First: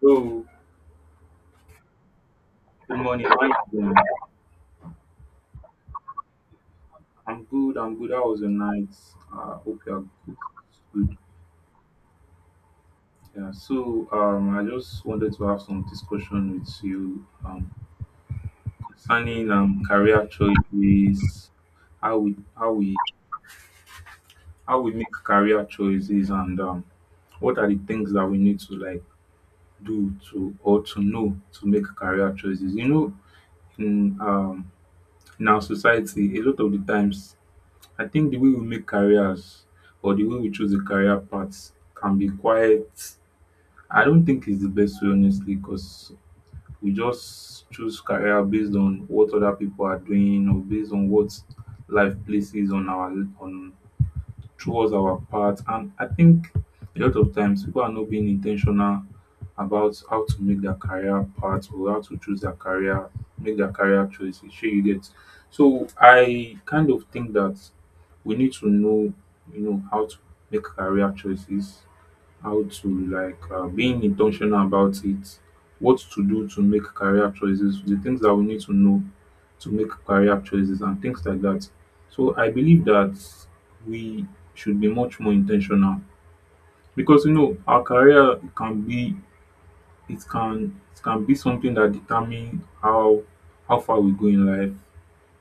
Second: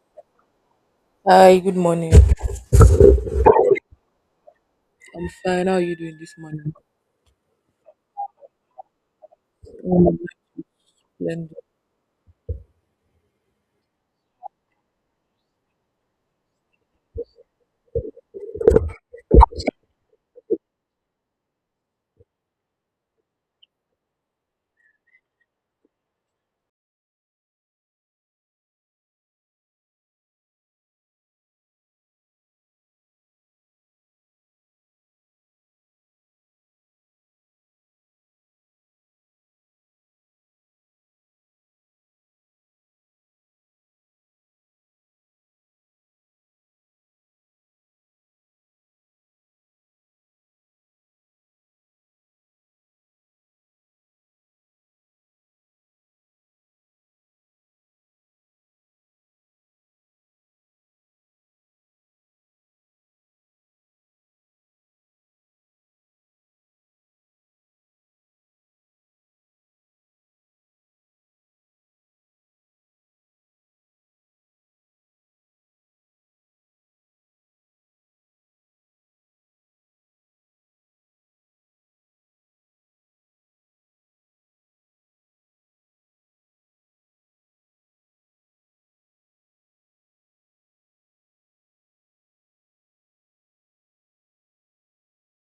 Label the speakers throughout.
Speaker 1: So,
Speaker 2: Hi, good morning.
Speaker 1: good morning. How you doing?
Speaker 2: I'm fine. How are you doing this morning?
Speaker 1: I'm good. I'm good. How was your night? Ah, I hope you're
Speaker 2: Um,
Speaker 1: good. Good.
Speaker 2: Splendid.
Speaker 1: Yeah. So I just wanted to have some discussion with you concerning career choices, how we how we make career choices, and what are the things that we need to like do to or to know to make career choices. You know, in um, in our society, a lot of the times I think the way we make careers or the way we choose a career path can be quite, I don't think it's the best way honestly, because we just choose career based on what other people are doing or based on what life places on our, on, towards our part. And I think a lot of times people are not being intentional about how to make their career path or how to choose their career, make their career choices. Sure, you get. So I kind of think that we need to know, you know, how to make career choices, how to like being intentional about it, what to do to make career choices, the things that we need to know to make career choices and things like that. So I believe that we should be much more intentional, because you know our career can be, it can be something that determines how far we go in life,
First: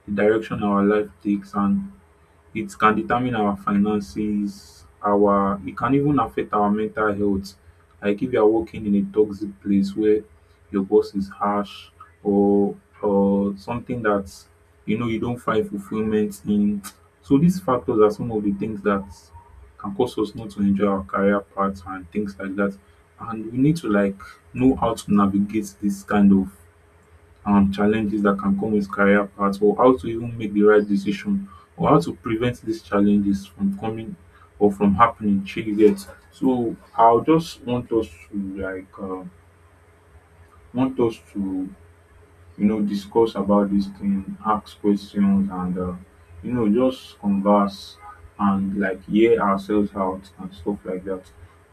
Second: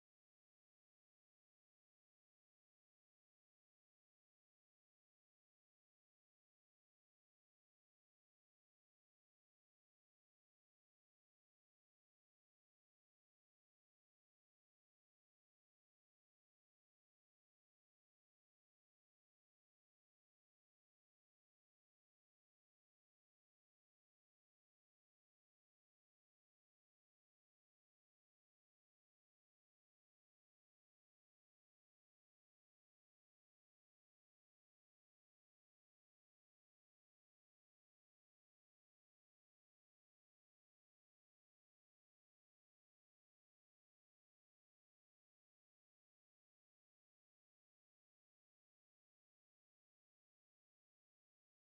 Speaker 1: the direction our life takes, and it can determine our finances, our, it can even affect our mental health. Like if you are working in a toxic place where your boss is harsh, or or something that you know you don't find fulfillment in. So these factors are some of the things that can cause us not to enjoy our career paths and things like that. And we need to like know how to navigate this kind of challenges that can come with career paths, or how to even make the right decision or how to prevent these challenges from coming or from happening shey you. So I'll just want us to like want us to you know discuss about this thing, ask questions and you know just converse and like hear ourselves out and stuff like that.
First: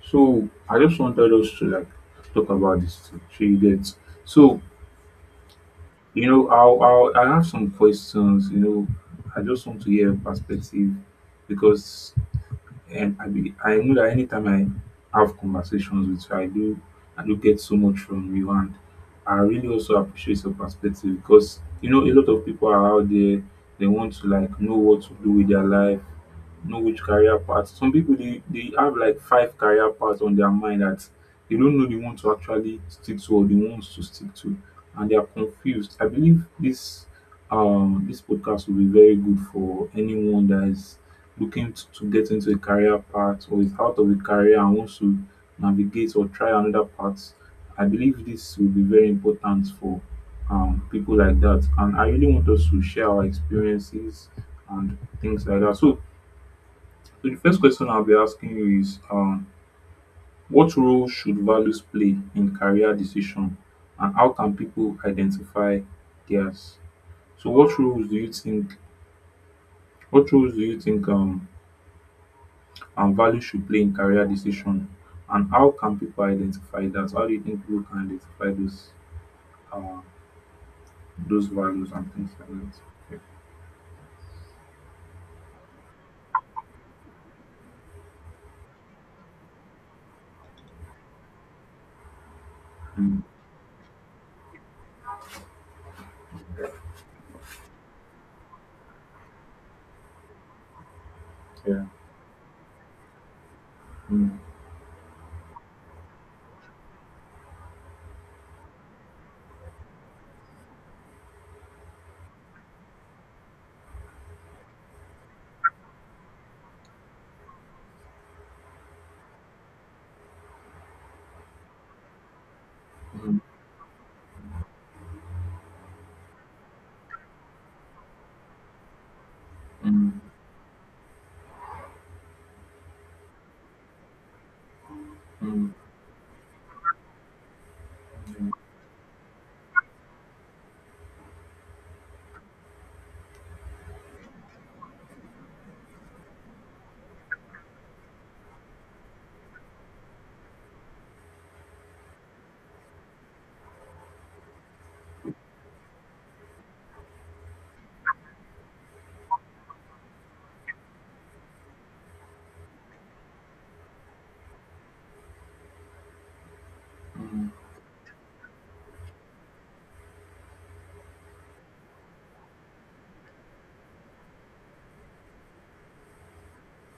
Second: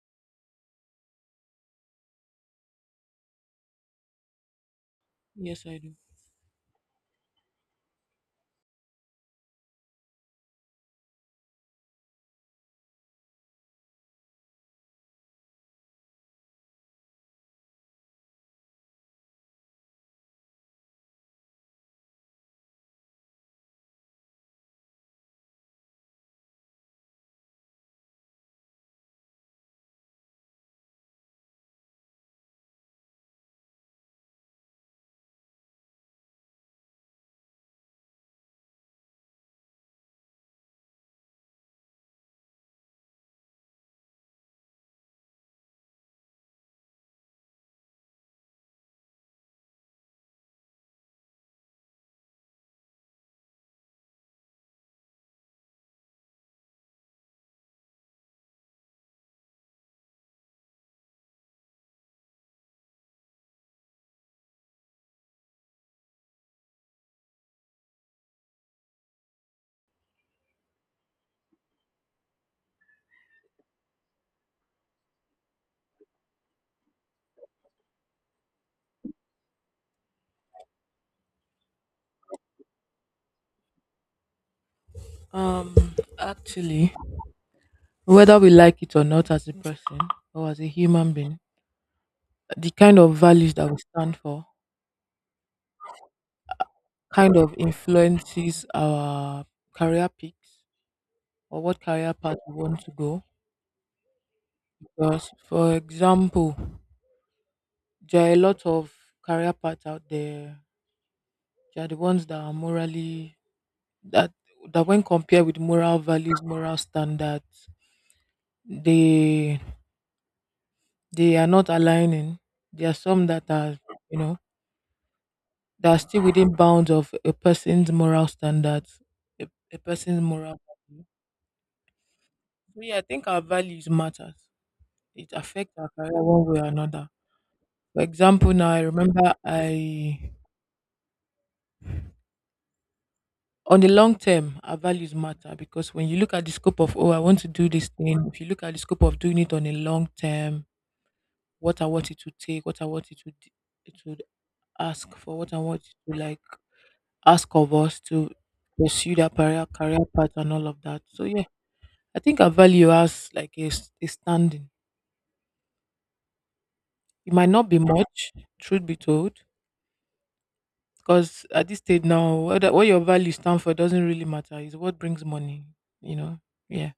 Speaker 1: So I just wanted us to like talk about this thing shey you. So
Speaker 2: Yes, I do.
Speaker 1: you know, I'll I have some questions. You know, I just want to hear your perspective, because I know that anytime I have conversations with you, I do, I do get so much from you, and I really also appreciate your perspective, because you know a lot of people are out there, they want to like know what to do with their life, know which career path. Some people they have like five career paths on their mind that they don't know they want to actually stick to or they want to stick to, and they are confused. I believe this this podcast will be very good for anyone that is looking t- to get into a career path or is out of a career and wants to navigate or try another path. I believe this will be very important for people like that. And I really want us to share our experiences and things like that. So, the first question I'll be asking you is what role should values play in career decision and how can people identify theirs? So what roles do you think, what roles do you think and value should play in career decision, and how can people identify that, how do you think people can identify uh those values and things like that?
Speaker 2: Um, actually, whether we like it or not as a person or as a human being, the kind of
Speaker 1: Mm,
Speaker 2: values that we stand for kind of influences our career picks or what
Speaker 1: yeah.
Speaker 2: career path we want to go.
Speaker 1: Mm,
Speaker 2: Because, for example, there are a lot of career paths out there. There are the ones that are morally that that when compared with moral values, moral standards, they they are not aligning. There are
Speaker 1: yeah.
Speaker 2: some
Speaker 1: Mm,
Speaker 2: that are, you know, that are still within bounds of a person's moral standards, a, a
Speaker 1: mm,
Speaker 2: person's moral value. So yeah, I think our values matters. It
Speaker 1: mm, mm,
Speaker 2: affects our career one way or another. For example, now I remember I, on the long term, our values matter because when you look at the scope of, oh, I want to do this thing. If you look at the scope of doing it on a long term, what I want it to take, what I want it to d- it would ask for, what I want it to like ask of us to pursue that career, career path and all of that. So yeah, I think I value us like a standing. It might
Speaker 1: mm,
Speaker 2: not be much, truth be told, because at this stage now, what your value stand for doesn't really matter. It's what brings money, you know. Yeah,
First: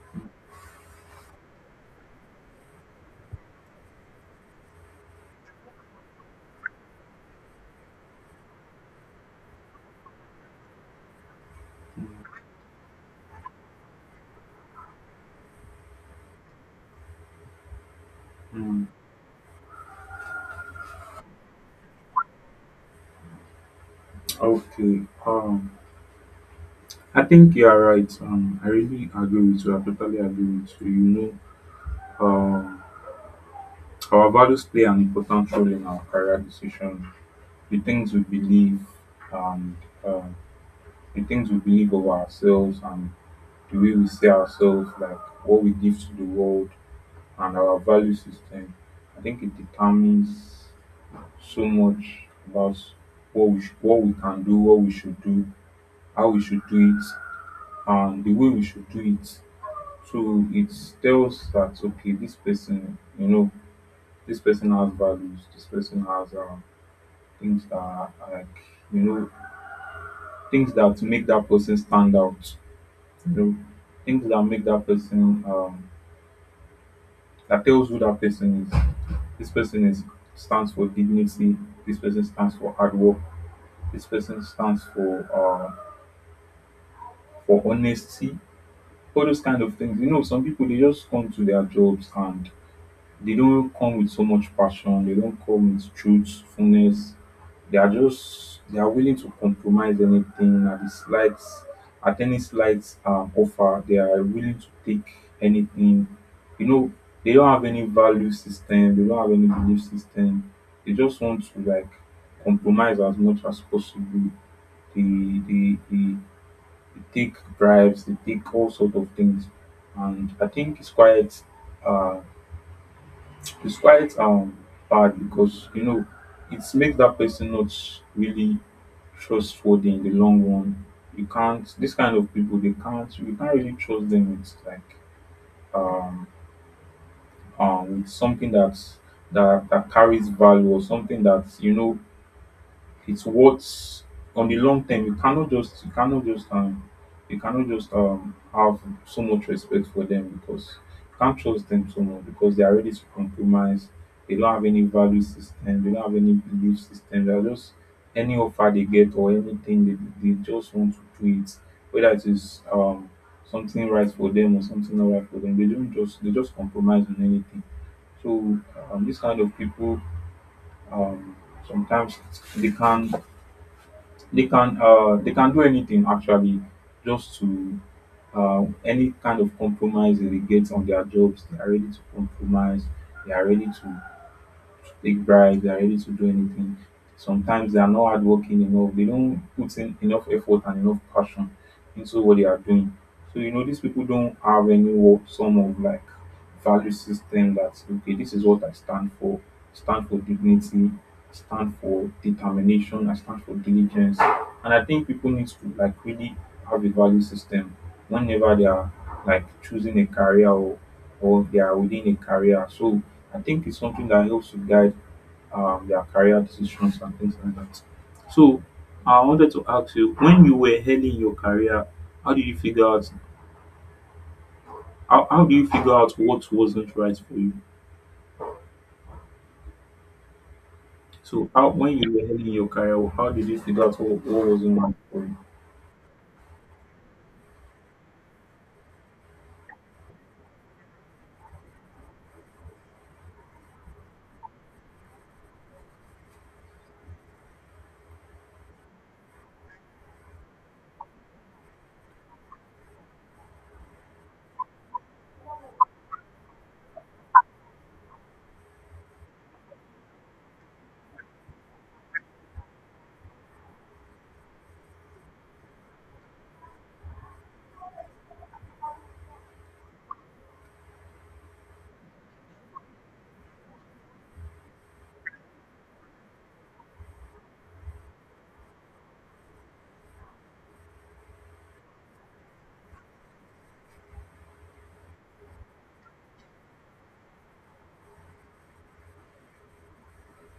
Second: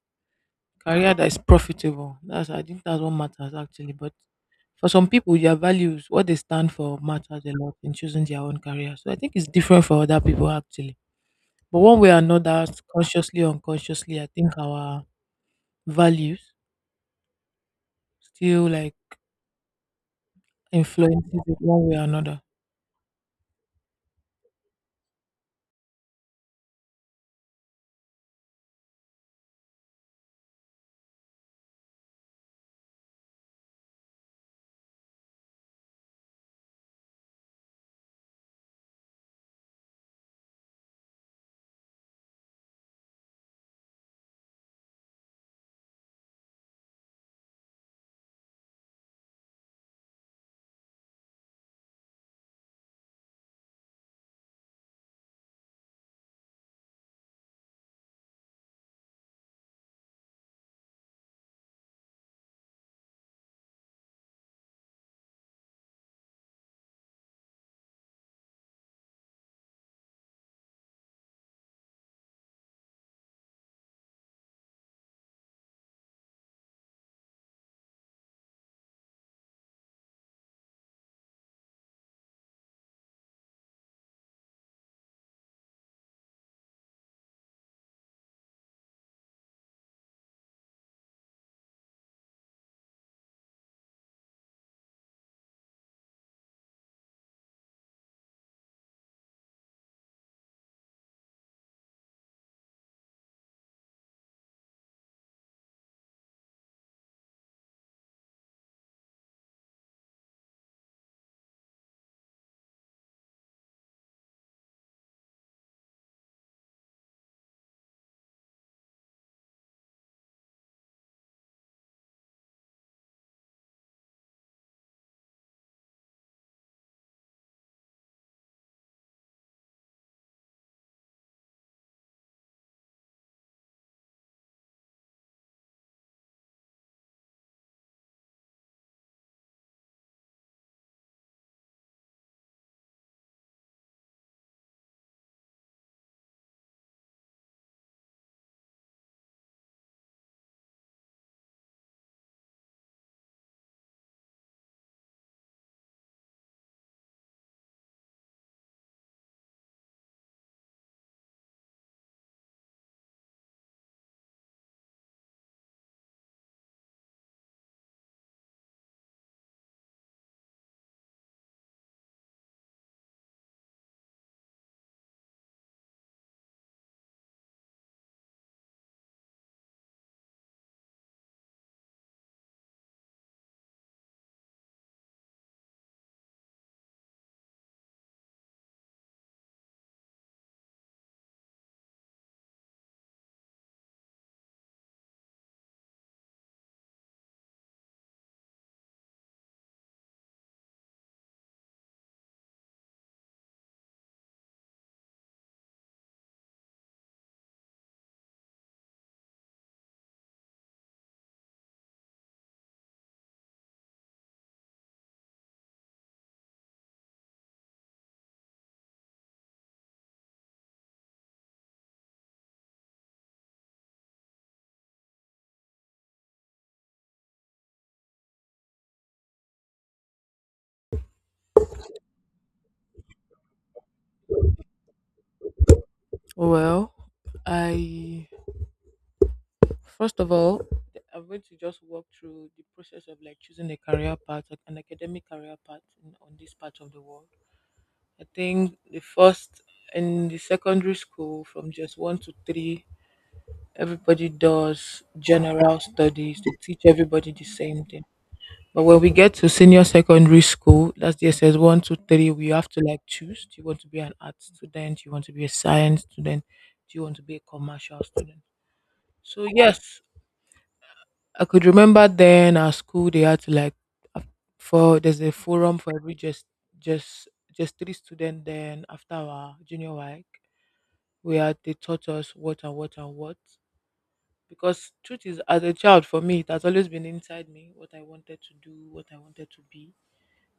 Speaker 2: career that is profitable. That's, I think, that's what matters actually. But for some people, their values, what they stand for, matters a lot in choosing their own career. So I think it's different for other people actually. But one
Speaker 1: mm,
Speaker 2: way or another, consciously or unconsciously, I think our values still
Speaker 1: mm.
Speaker 2: like influences it one way or another?
Speaker 1: Okay. I think you are right. I really agree with you. I totally agree with you. You know, our values play an important role in our career decision. The things we believe, and uh, the things we believe of ourselves, and the way we see ourselves, like what we give to the world, and our value system. I think it determines so much about what we sh- what we can do, what we should do, how we should do it, and the way we should do it. So it tells that okay, this person, you know, this person has values. This person has things that are like, you know, things that make that person stand out. You know, things that make that person that tells who that person is. This person is, stands for dignity. This person stands for hard work. This person stands for honesty. All those kind of things. You know, some people they just come to their jobs and they don't come with so much passion. They don't come with truthfulness. They are just, they are willing to compromise anything at the slight, at any slight offer. They are willing to take anything. You know, they don't have any value system. They don't have any belief system. They just want to like compromise as much as possible. They they take bribes. They take all sorts of things, and I think it's quite, Uh, it's quite bad, because you know it makes that person not really trustworthy in the long run. You can't, this kind of people they can't, you can't really trust them with like um with something that that carries value or something that, you know, it's what, on the long term you cannot just, you cannot just have so much respect for them, because you can't trust them so much because they are ready to compromise. They don't have any value system. They don't have any belief system. They are just, any offer they get or anything, they just want to do it, whether it is something right for them or something not right for them. They don't just, they just compromise on anything. So these kind of people um, sometimes they can, they can do anything actually, just to, any kind of compromise that they get on their jobs. They are ready to compromise. They are ready to take bribes, they are ready to do anything. Sometimes they are not hardworking enough, they don't put in enough effort and enough passion into what they are doing. So you know these people don't have any wo- some of like value system that okay, this is what I stand for. I stand for dignity, I stand for determination, I stand for diligence. And I think people need to like really have a value system whenever they are like choosing a career, or they are within a career. So I think it's something that helps to guide their career decisions and things like that. So I wanted to ask you, when you were early in your career, how do you figure out, how do you figure out what wasn't right for you? So how, when you were early in your career, how did you figure out what wasn't right for you?
Speaker 2: Well, I, first of all, I'm going to just walk through the process of like choosing a career path, like an academic career path in, on this part of the world. I think the first in the secondary school, from just one to three, everybody does general studies. They teach everybody the same thing. But when we get to senior secondary school, that's the SS one, two, three, we have to like choose. Do you want to be an art student? Do you want to be a science student? Do you want to be a commercial student? So yes, I could remember then our school they had to like af- for there's a forum for every just three student then after our junior week we had they taught us what and what and what because truth is as a child for me it has always been inside me what I wanted to do, what I wanted to be.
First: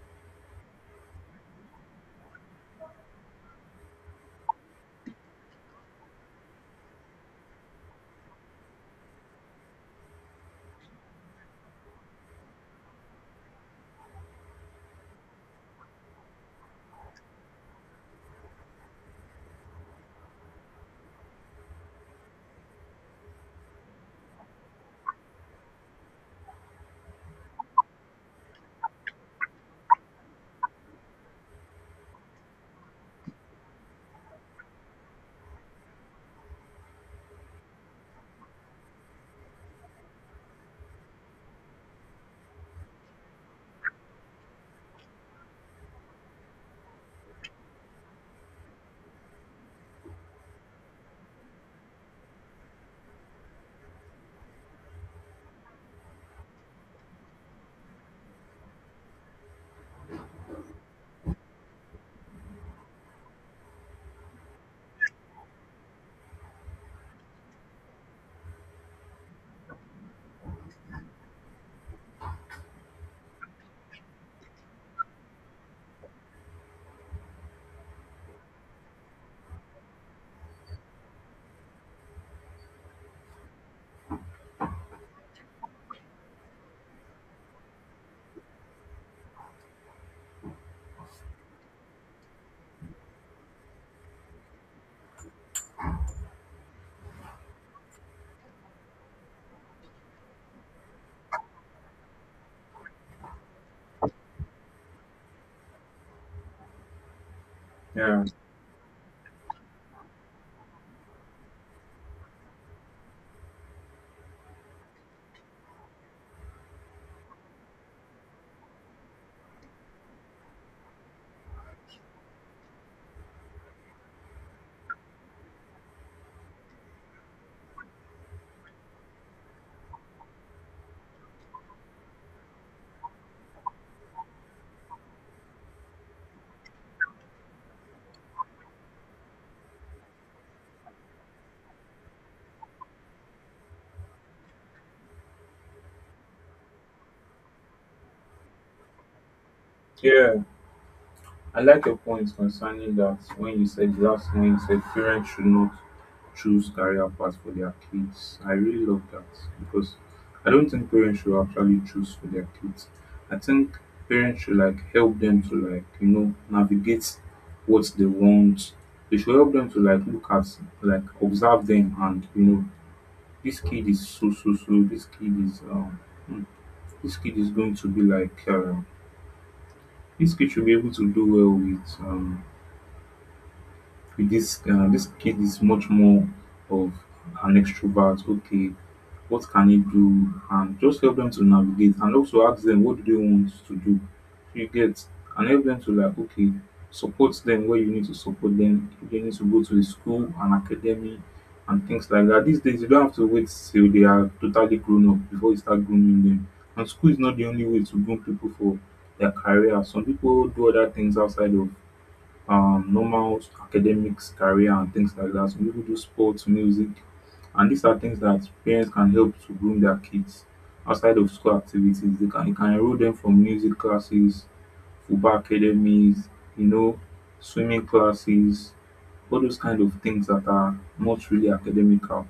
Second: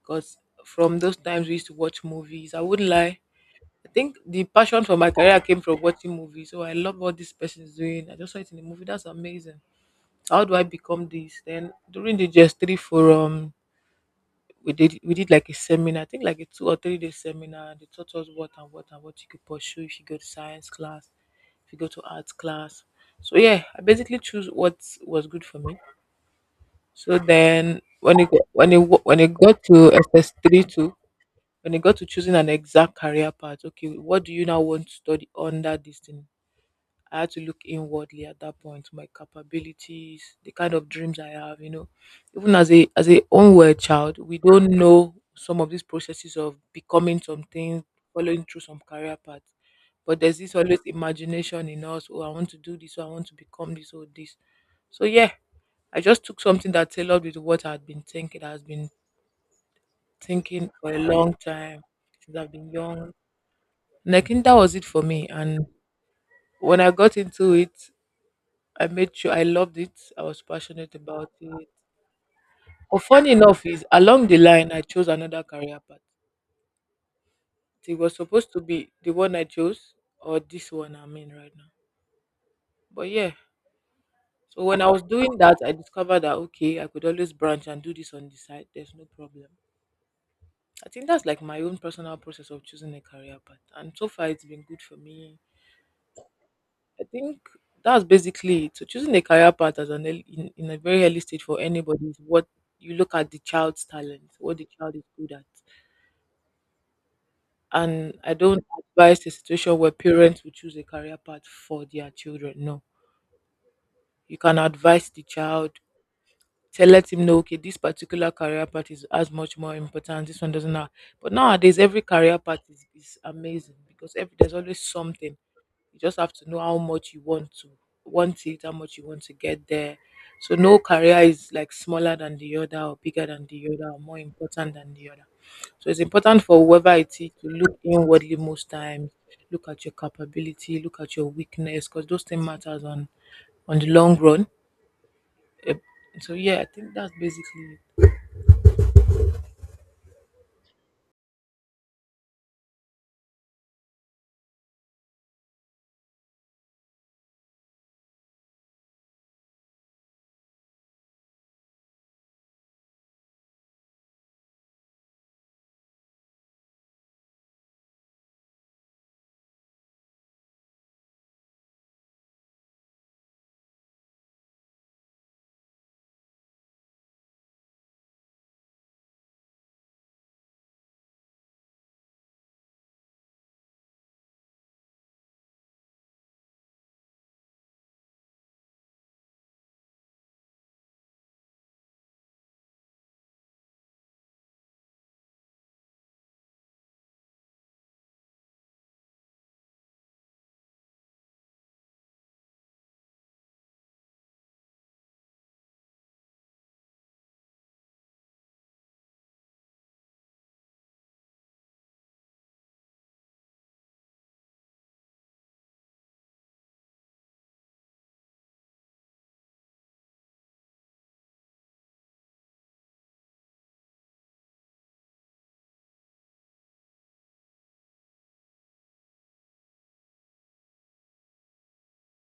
Speaker 2: Because from those times we used to watch movies. I wouldn't lie. I think the passion for my career came from watching movies. So I love what this person is doing. I just saw it in the movie. That's amazing. How do I become this? Then during the GS three forum, we did like a seminar. I think like a 2 or 3 day seminar. They taught us what and what and what you could pursue if you go to science class, if you go to arts class. So yeah, I basically choose what was good for me. So then when it go- when it wa- when it got to S S 3.2, when it got to choosing an exact career path, okay, what do you now want to study under this thing? I had to look inwardly at that point, my capabilities, the kind of dreams I have. Even as a onward child, we don't know some of these processes of becoming something, following through some career path. But there's this always imagination in us, oh, I want to do this, oh, I want to become this or this. So yeah, I just took something that tailored with what I've been thinking for a long time since I've been young. And I think that was it for me. And when I got into it, I made sure I loved it. I was passionate about it. But funny enough, is along the line I chose another career path. It was supposed to be the one I chose or this one I'm in right now. But yeah. So when I was doing that, I discovered that, okay, I could always branch and do this on the side. There's no problem. I think that's like my own personal process of choosing a career path. And so far it's been good for me. I think that's basically it. So choosing a career path as an early, in a very early stage for anybody is what you look at the child's talent, what the child is good at. And
Speaker 1: Yeah.
Speaker 2: I don't advise a situation where parents will choose a career path for their children. No. You can advise the child, tell, let him know, okay, this particular career path is as much more important. This one doesn't have. But nowadays every career path is amazing because every there's always something. You just have to know how much you want to want it, how much you want to get there. So no career is like smaller than the other or bigger than the other or more important than the other. So it's important for whoever it is to look inwardly most times, look at your capability, look at your weakness, because those things matters on the long run. Eh, So yeah, I think that's basically
Speaker 1: Yeah. I like your point concerning that when you said last, when you said parents should not choose career paths for their kids. I really love that, because I don't think parents should actually choose for their kids. I think parents should like help them to like, you know, navigate what they want. They should help them to like look at, like observe them and you know, this kid is so so so, this kid is hmm, this kid is going to be like this kid should be able to do well with this this kid is much more of an extrovert. Okay, what can he do? And just help them to navigate and also ask them what do they want to do. You get, and help them to like okay, support them where you need to support them. If they need to go to a school, an academy and things like that. These days you don't have to wait till they are totally grown up before you start grooming them. And school is not the only way to groom people for their career. Some people do other things outside of normal academics, career, and things like that. Some people do sports, music, and these are things that parents can help to groom their kids outside of school activities. They can, you can enroll them for music classes, football academies, you know, swimming classes, all those kind of things that are not really academical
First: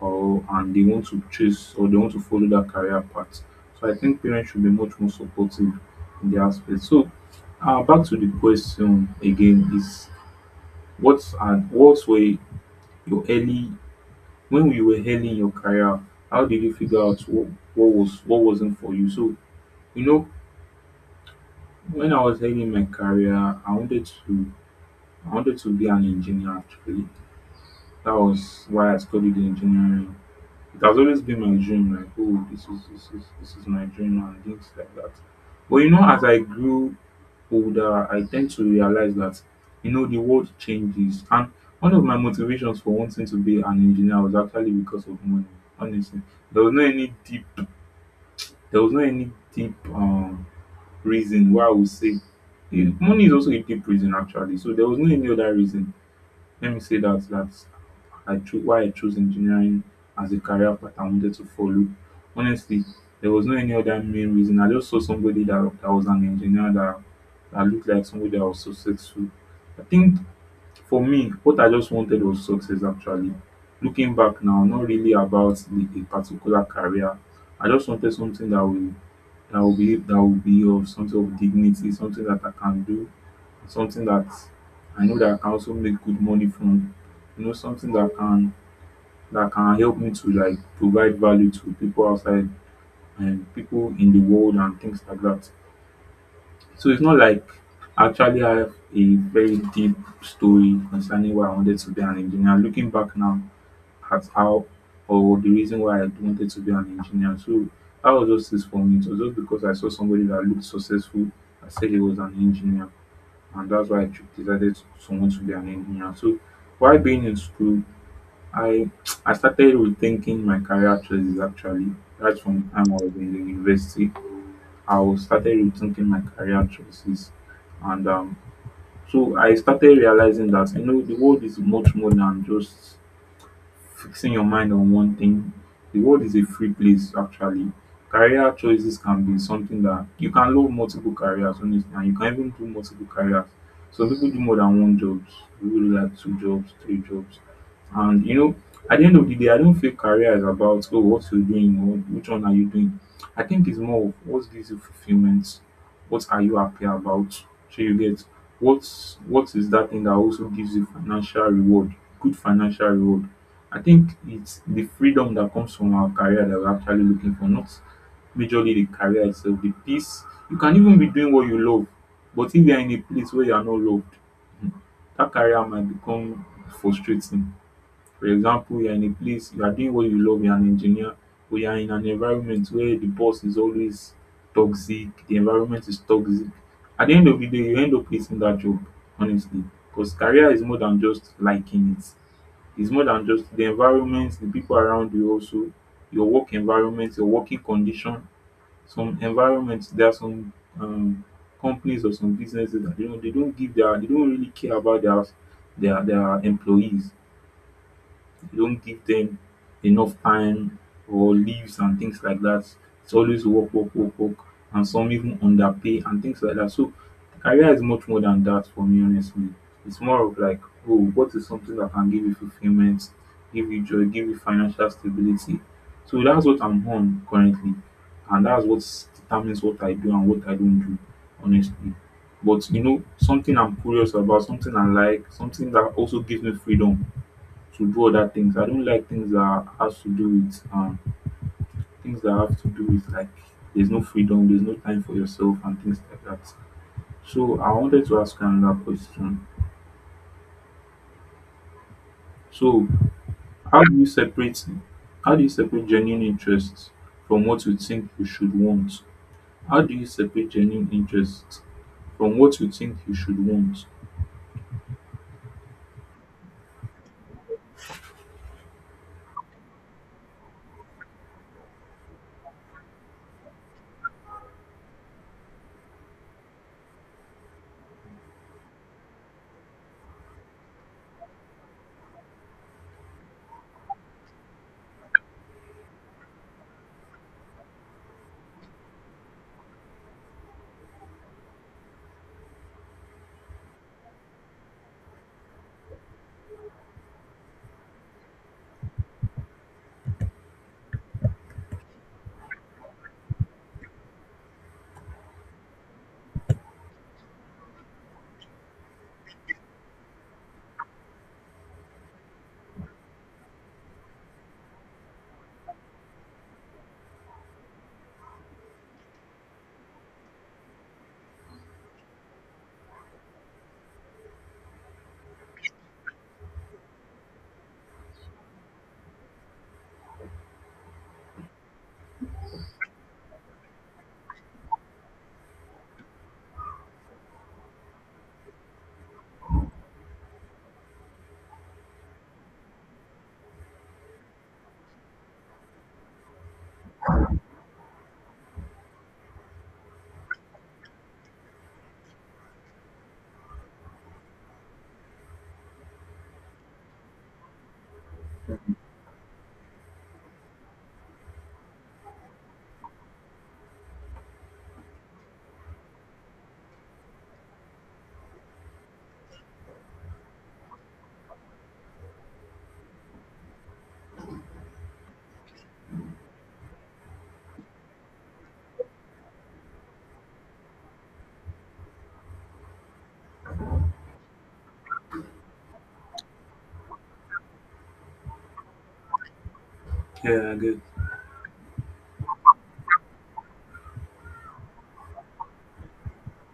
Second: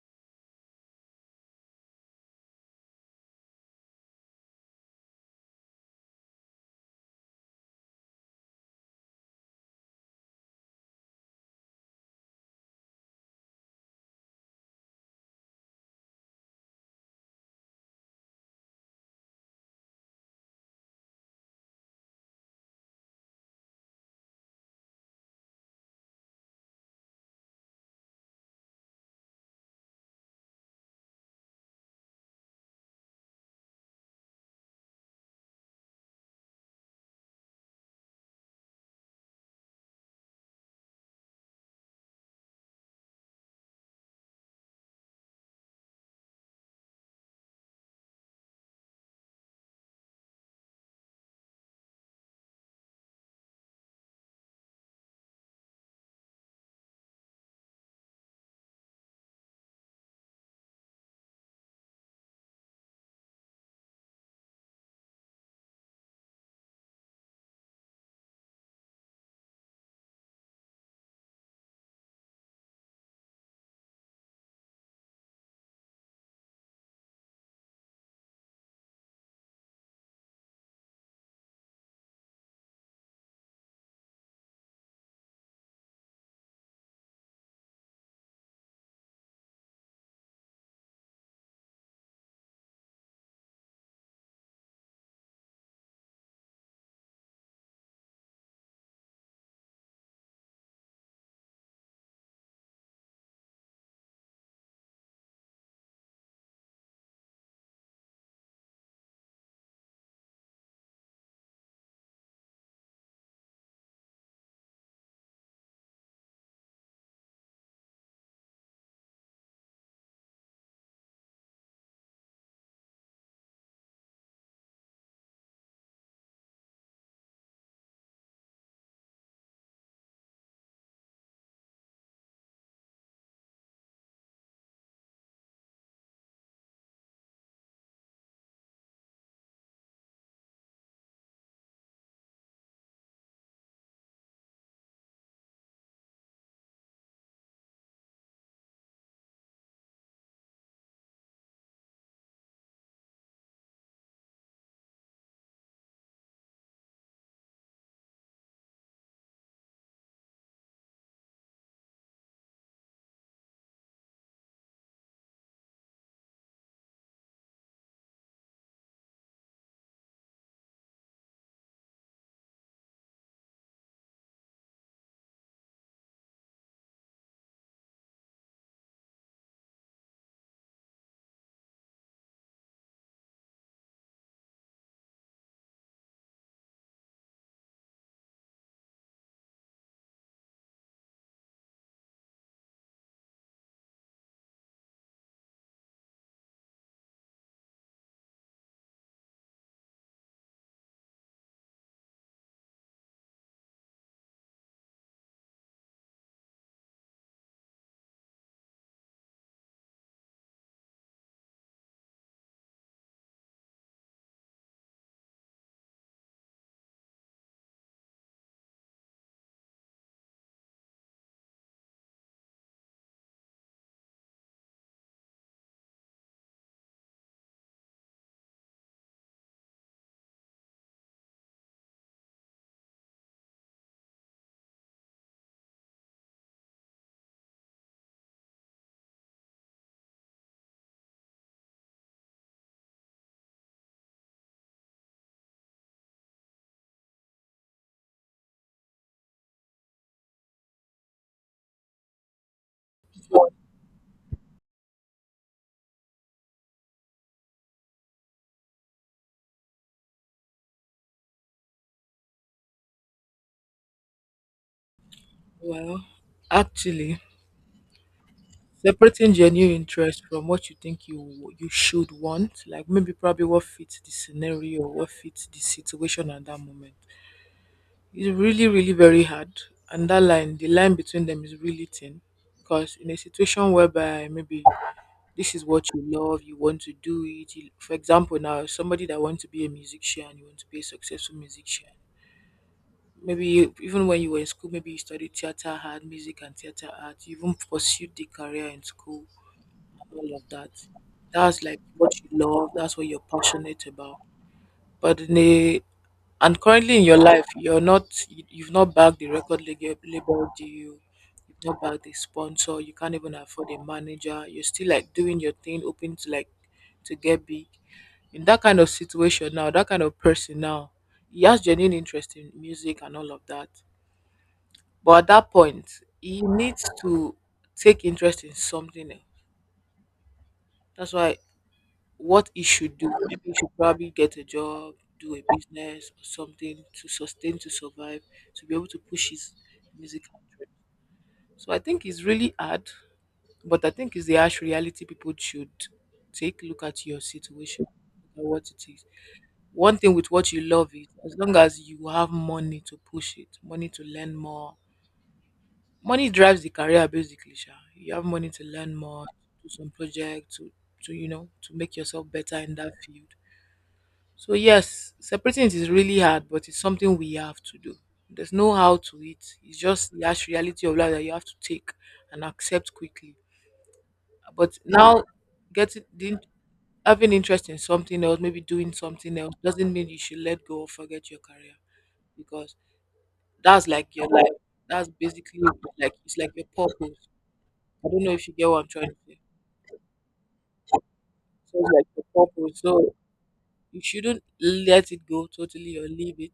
Speaker 1: or, and they want to chase or they want to follow that career path. So I think parents should be much more supportive in the aspect. So back to the question again is, what were your early, when you were early in your career, how did you figure out what was, what wasn't for you? So, you know, when I was early in my career, I wanted to be an engineer actually. That was why I studied engineering. It has always been my dream, like, oh, this is my dream and things like that. But you know, as I grew older, I tend to realize that, you know, the world changes. And one of my motivations for wanting to be an engineer was actually because of money, honestly. There was no any deep, there was no any deep reason why I would say, money is also a deep reason actually. So there was no any other reason. Let me say that I chose why I chose engineering as a career path I wanted to follow. Honestly, there was no any other main reason. I just saw somebody that was an engineer that looked like somebody that was successful. I think for me, what I just wanted was success actually. Looking back now, not really about a particular career. I just wanted something that will that will be of some sort of dignity, something that I can do, something that I know that I can also make good money from. You know, something that can help me to, like, provide value to people outside and people in the world and things like that. So it's not like I actually have a very deep story concerning why I wanted to be an engineer. Looking back now at how, or the reason why I wanted to be an engineer. So that was just this for me. It was just because I saw somebody that looked successful. I said he was an engineer, and that's why decided to want to be an engineer. So why being in school, I I started rethinking my career choices actually. Right from the time I was in the university, I was started rethinking my career choices, and so I started realizing that, you know, the world is much more than just fixing your mind on one thing. The world is a free place, actually. Career choices can be something that you can love multiple careers, honestly, and you can even do multiple careers. So people do more than one job, people do like two jobs, three jobs. And you know, at the end of the day, I don't feel career is about, oh, what you're doing or which one are you doing. I think it's more of what gives you fulfillment, what are you happy about? So you get, what what is that thing that also gives you financial reward, good financial reward. I think it's the freedom that comes from our career that we're actually looking for, not majorly the career itself, the peace. You can even be doing what you love, but if you are in a place where you are not loved, hmm, that career might become frustrating. For example, you're in a place, you are doing what you love, you're an engineer, but you're in an environment where the boss is always toxic, the environment is toxic. At the end of the day, you end up hating that job, honestly. Because career is more than just liking it. It's more than just the environment, the people around you also, your work environment, your working condition. Some environments, there are some um, companies or some businesses that, you know, they don't really care about their their employees, you don't give them enough time or leaves and things like that. It's always work, work, work, work, and some even underpay and things like that. So career is much more than that for me, honestly. It's more of like, oh, what is something that can give you fulfillment, give you joy, give you financial stability. So that's what I'm on currently, and that's what determines what I do and what I don't do, honestly. But you know, something I'm curious about, something I like, something that also gives me freedom to do other things. I don't like things that has to do with things that have to do with, like, there's no freedom, there's no time for yourself and things like that. So I wanted to ask another question. So
Speaker 2: it.
Speaker 1: how do you separate how do you separate genuine interests from what you think you should want? How do you separate genuine interests from what you think you should want?
Speaker 2: Well, actually. Separating genuine interest from what you think you should want, like maybe probably what fits the scenario or what fits the situation at that moment, is really really very hard. And that line, the line between them is really thin, because in a situation whereby maybe this is what you love, you want to do it. For example, now somebody that wants to be a musician, you want to be a successful musician. Maybe even when you were in school, maybe you studied theater art, music and theater art. You even pursued the career in school all of that. That's like what you love, that's what you're passionate about. But in a and currently in your life, you're not you've not bagged the record label deal, you've not bagged the sponsor, you can't even afford a manager. You're still like doing your thing, hoping to like to get big. In that kind of situation now, that kind of person now, he has genuine interest in music and all of that. But at that point, he needs to take interest in something else. That's why what he should do. Maybe he should probably get a job, do a business or something to sustain to survive, to be able to push his musical dream. So I think it's really hard, but I think it's the harsh reality people should take a look at your situation and what it is. One thing with what you love is as long as you have money to push it, money to learn more. Money drives the career basically, Sha. You have money to learn more, do some project, to make yourself better in that field. So yes, separating it is really hard, but it's something we have to do. There's no how to it. It's just the harsh reality of life that you have to take and accept quickly. But now, getting the, having interest in something else, maybe doing something else, doesn't mean you should let go or forget your career because that's like your life. That's basically like it's like your purpose. I don't know if you get what I'm trying to say.
Speaker 1: Yeah, I get.
Speaker 2: So it's like your purpose. So you shouldn't let it go totally or leave it.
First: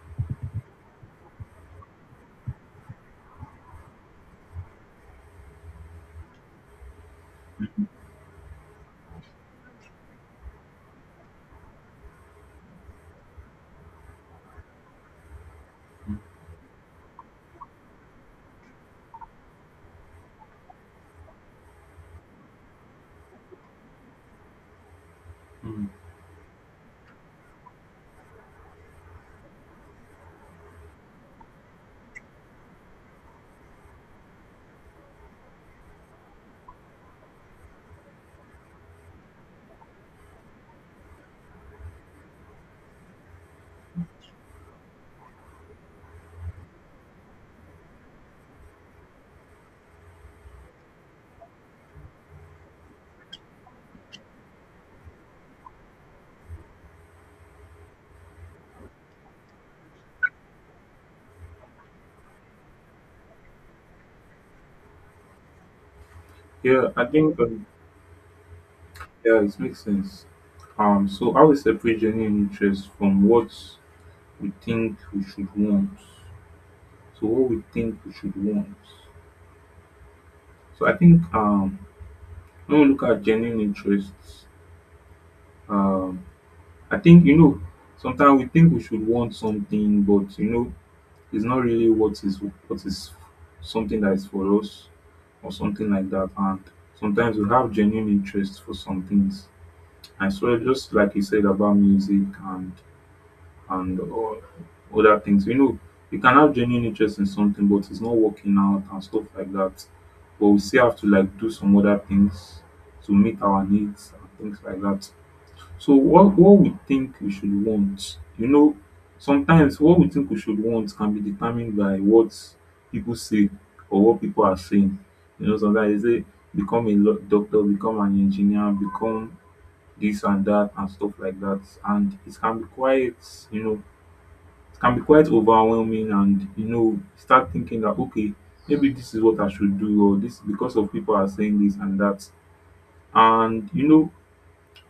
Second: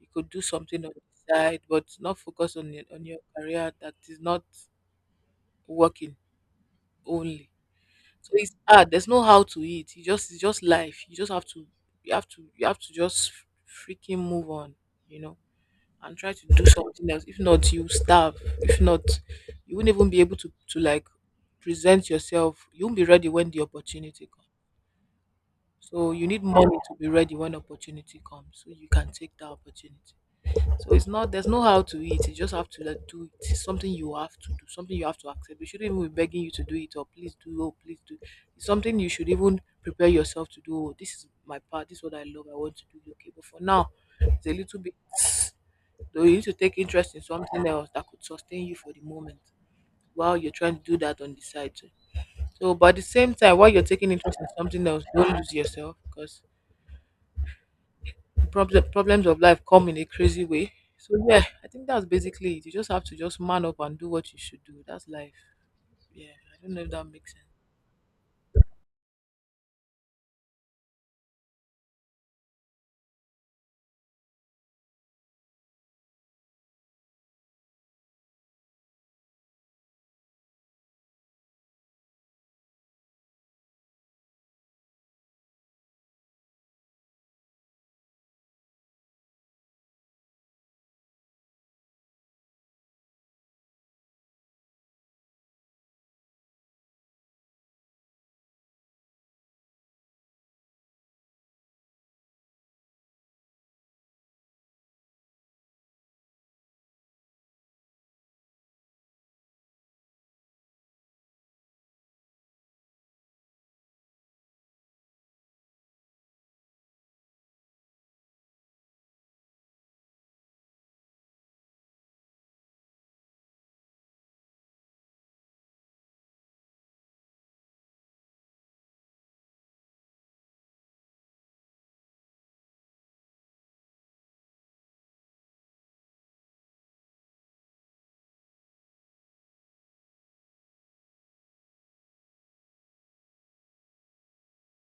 Speaker 2: You could do something on the side, but not focus on your career that is not working only. So it's hard. There's no how to it. You just it's just life. You just have to just freaking move on, you know, and try to do something else. If not, you starve. If not, you won't even be able to like present yourself. You won't be ready when the opportunity comes.
Speaker 1: Mm.
Speaker 2: So you need money to be ready when opportunity comes, so you can take that opportunity. So it's not there's no how to it. You just have to like, do it. It's something you have to do. Something you have to accept. We shouldn't even be begging you to do it or please do or please do. It's something you should even prepare yourself to do. Oh, this is my part. This is what I love. I want to do. Okay, but for now, it's a little bit. Though you need to take interest in something else that could sustain you for the moment while you're trying to do that on the side. Too. So, but at the same time, while you're taking interest in something else, don't lose yourself because problems of life come in a crazy way. So yeah, I think that's basically it. You just have to just man up and do what you should do. That's life. Yeah, I don't know
Speaker 1: Yeah,
Speaker 2: if
Speaker 1: I
Speaker 2: that makes
Speaker 1: think
Speaker 2: sense.
Speaker 1: yeah, it makes sense. So I will separate genuine interests from what we think we should want. So what we think we should want. So I think when we look at genuine interests, um I think, you know, sometimes we think we should want something, but you know it's not really what is something that is for us or something like that. And sometimes we have genuine interest for some things. And so just like you said about music and or other things. You know, we can have genuine interest in something, but it's not working out and stuff like that. But we still have to, like, do some other things to meet our needs and things like that. So what we think we should want, you know, sometimes what we think we should want can be determined by what people say or what people are saying. You know, sometimes they say become doctor, become an engineer, become this and that and stuff like that. And it can be quite, you know, it can be quite overwhelming, and you know start thinking that, okay, maybe this is what I should do, or this, because of people are saying this and that. And you know,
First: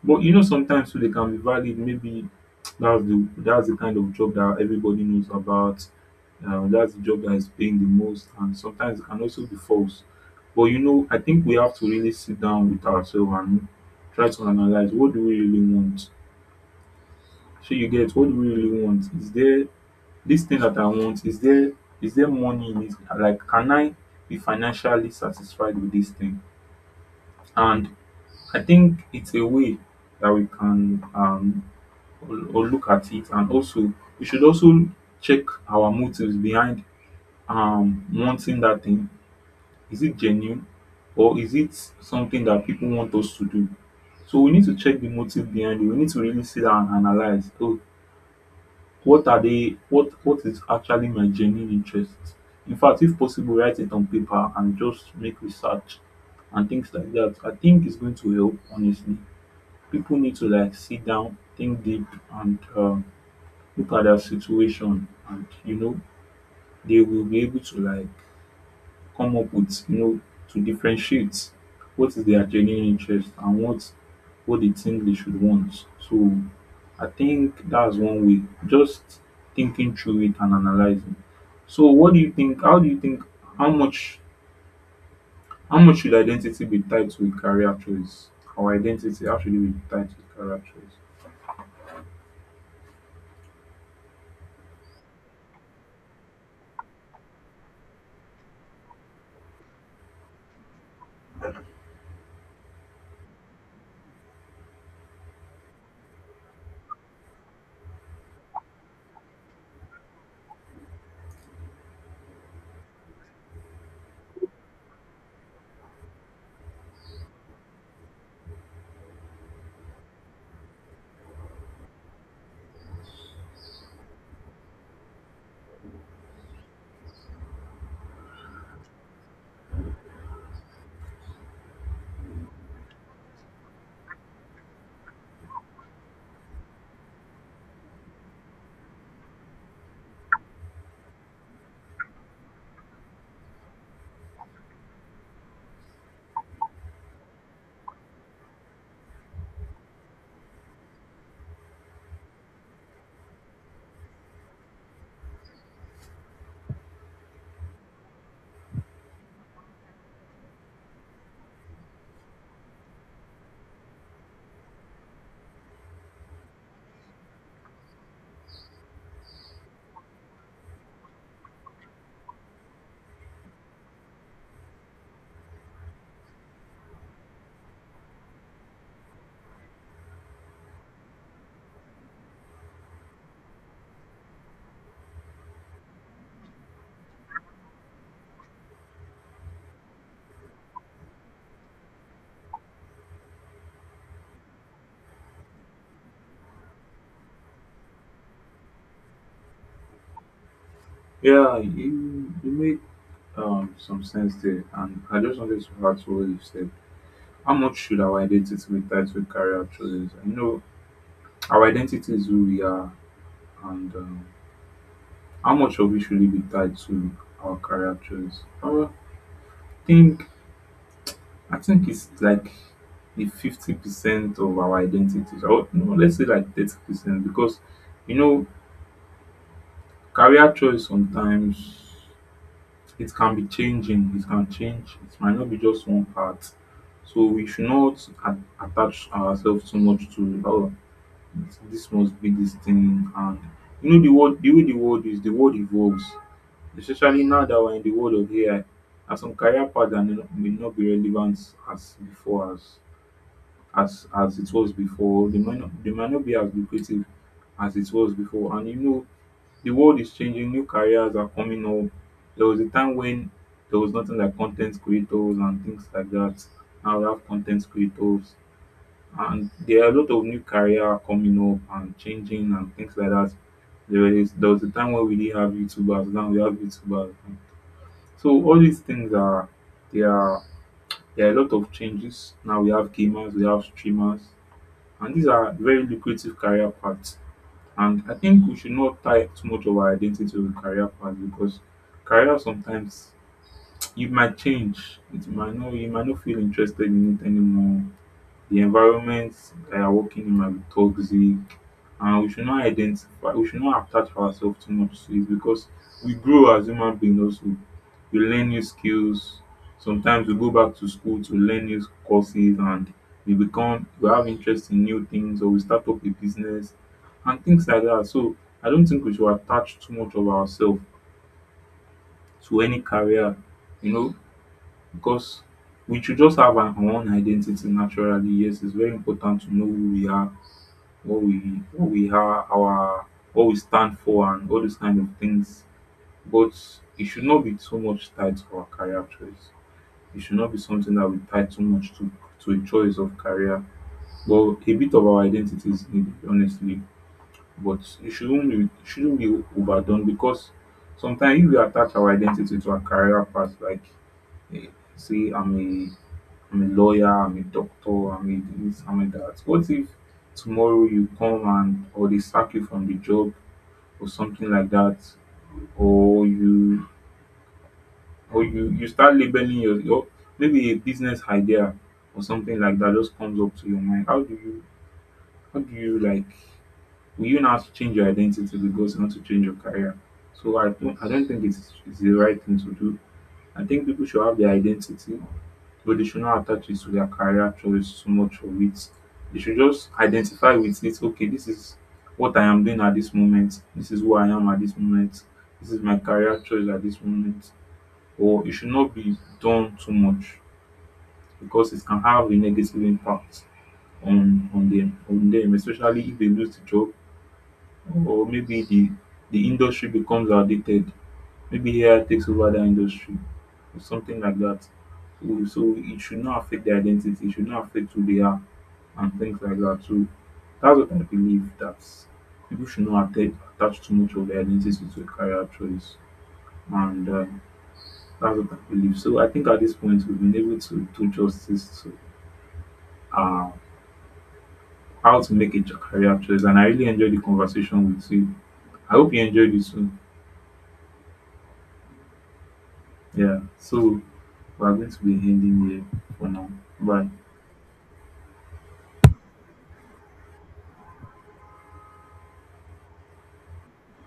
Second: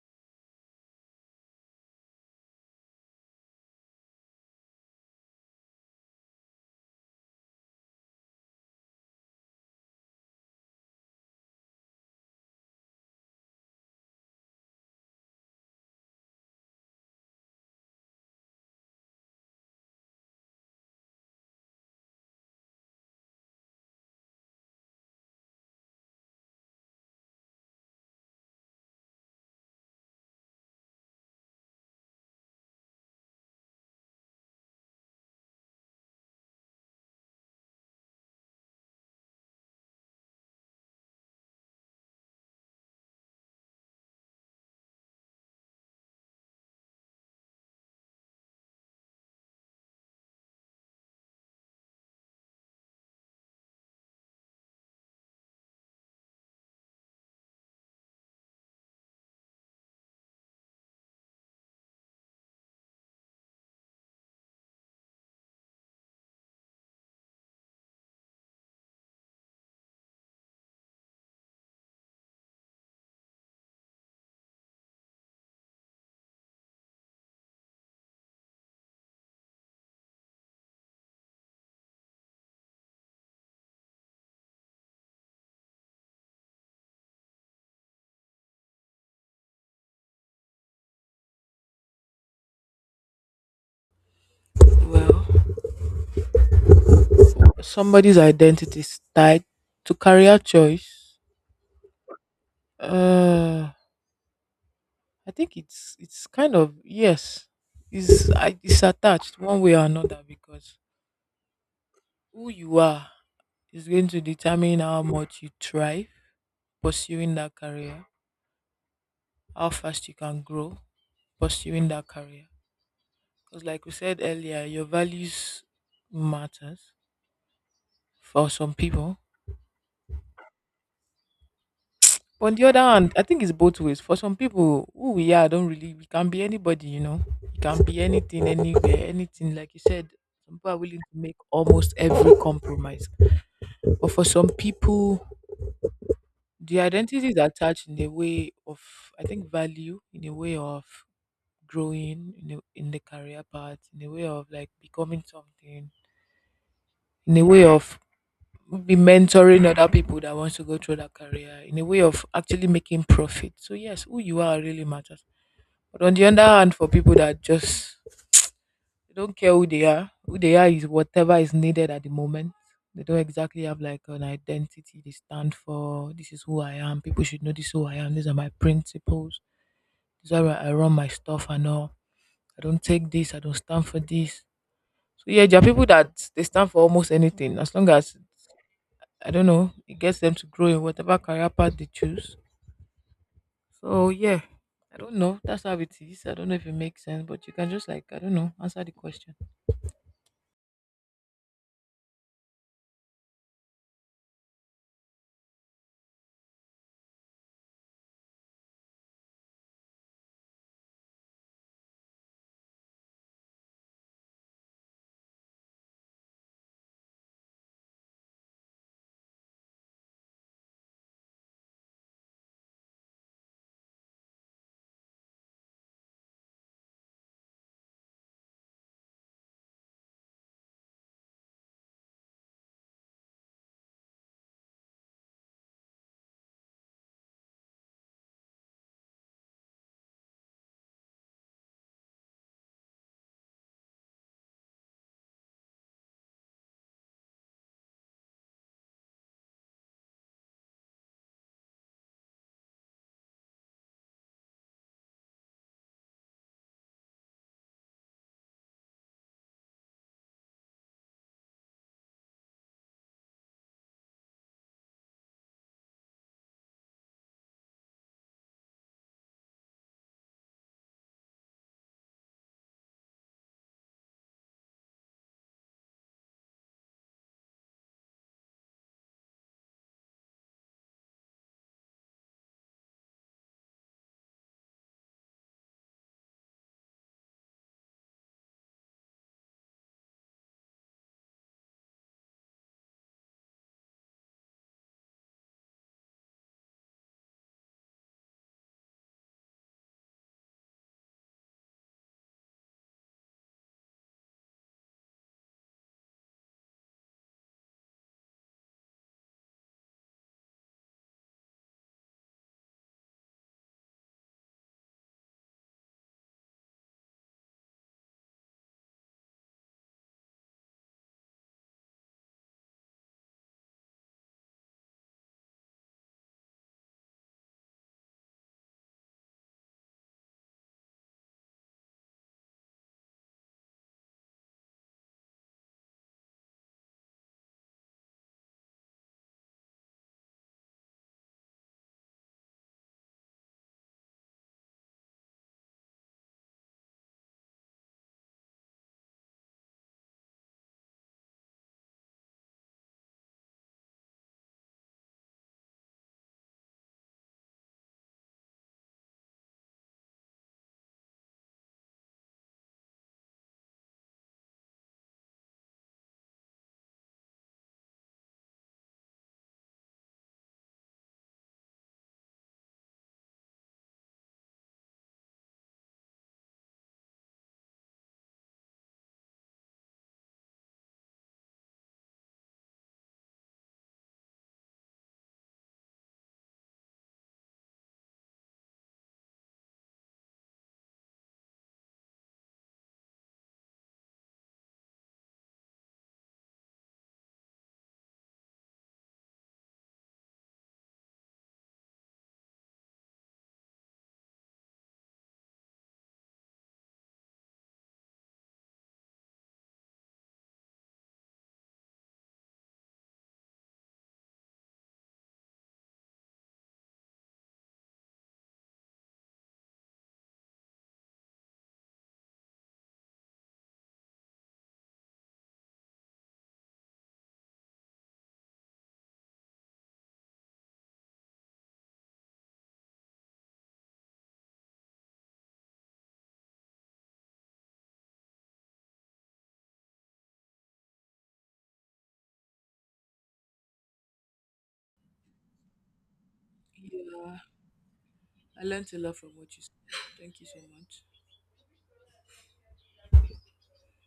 Speaker 1: but you know sometimes too they can be valid, maybe that's the kind of job that everybody knows about, that's the job that is paying the most, and sometimes it can also be false. But you know, I think we have to really sit down with ourselves and try to analyze, what do we really want? So you get, what do we really want, is there, this thing that I want, is there, is there money in it? Like, can I be financially satisfied with this thing? And I think it's a way that we can or, look at it, and also we should also check our motives behind wanting that thing. Is it genuine, or is it something that people want us to do? So we need to check the motive behind it. We need to really sit down and analyze. Oh, what are they what is actually my genuine interest? In fact, if possible, write it on paper and just make research and things like that. I think it's going to help, honestly. People need to, like, sit down, think deep, and look at their situation, and you know they will be able to, like, come up with, you know, to differentiate what is their genuine interest and what they think they should want. So I think that's one way. Just thinking through it and analyzing. So what do you think how do you think how much how much should identity be tied to a career choice? Our identity, how should it be tied to career choice?
Speaker 2: Well, somebody's identity is tied to career choice. Uh, I think it's kind of yes, is it's attached one way or another because who you are is going to determine how much you thrive pursuing that career, how fast you can grow pursuing that career. Because like we said earlier, your values matters for some people. But on the other hand, I think it's both ways. For some people, who we are don't really we can be anybody, you know. You can be anything, anywhere, anything. Like you said, some people are willing to make almost every compromise. But for some people, the identity is attached in the way of I think value, in a way of growing, in the career path, in a way of like becoming something, in a way of be mentoring other people that wants to go through that career in a way of actually making profit. So yes, who you are really matters. But on the other hand, for people that just they don't care who they are is whatever is needed at the moment. They don't exactly have like an identity they stand for. This is who I am. People should know this is who I am. These are my principles. These are how I run my stuff and all. I don't take this. I don't stand for this. So yeah, there are people that they stand for almost anything as long as I don't know, it gets them to grow in whatever career path they choose. So yeah, I don't know. That's how it is. I don't know if it makes sense, but you can just like I don't know, answer the question.
Speaker 1: Yeah, you make some sense there, and I just wanted to add to what you said. How much should our identity be tied to career choices? I know. Our identity is who we are, and how much of it should really be tied to our career choice? I think, I think it's like the 50% of our identities, or no, let's say like 30%, because you know career choice sometimes it can be changing. It can change. It might not be just one part. So we should not attach ourselves too much to, oh, this must be this thing. And you know the world, the way the world is, the world evolves, especially now that we're in the world of AI, and some career paths that may not be relevant as before, as it was before. They might not be as lucrative as it was before. And you know, the world is changing, new careers are coming up. There was a time when there was nothing like content creators and things like that. Now we have content creators, and there are a lot of new career coming up and changing and things like that. There was a time when we didn't have YouTubers, now we have YouTubers. So all these things are, there are there are a lot of changes. Now we have gamers, we have streamers, and these are very lucrative career paths. And I think we should not tie too much of our identity to the career path, because career sometimes you might change. It might not you might not feel interested in it anymore. The environment that you're working in might be toxic, and we should not attach ourselves too much to it, because we grow as human beings also, we learn new skills, sometimes we go back to school to learn new courses, and we have interest in new things, or we start up a business and things like that. So I don't think we should attach too much of ourselves to any career, you know, because we should just have our own identity naturally. Yes, it's very important to know who we are, what we what we are, our what we stand for and all those kind of things. But it should not be too much tied to our career choice, it should not be something that we tie too much to a choice of career, but a bit of our identity is needed, honestly. But it shouldn't be overdone, because sometimes if we attach our identity to our career path like, eh, say I'm a I'm a lawyer, I'm a doctor, I'm a this, I'm a that. What if tomorrow you come, and or they sack you from the job or something like that, or you, you start labeling your, maybe a business idea or something like that just comes up to your mind. How do you, like, will you now change your identity because you want to change your career? So I don't think it's the right thing to do. I think people should have their identity, but they should not attach it to their career choice too much of it. They should just identify with it. Okay, this is what I am doing at this moment. This is who I am at this moment. This is my career choice at this moment. Or it should not be done too much, because it can have a negative impact on on them, especially if they lose the job, or maybe the industry becomes outdated, maybe AI takes over that industry or something like that. So, so it should not affect their identity, it should not affect who they are and things like that. So that's what I believe, that people should not attach too much of their identity to a career choice. And that's what I believe. So I think at this point we've been able to do justice to uh, how to make career choice. And I really enjoyed the conversation with you. I hope you enjoyed it too. Yeah. So we're going to be ending here for now. Bye.
Speaker 2: Yeah, I learned a lot from what you said. Thank you so much.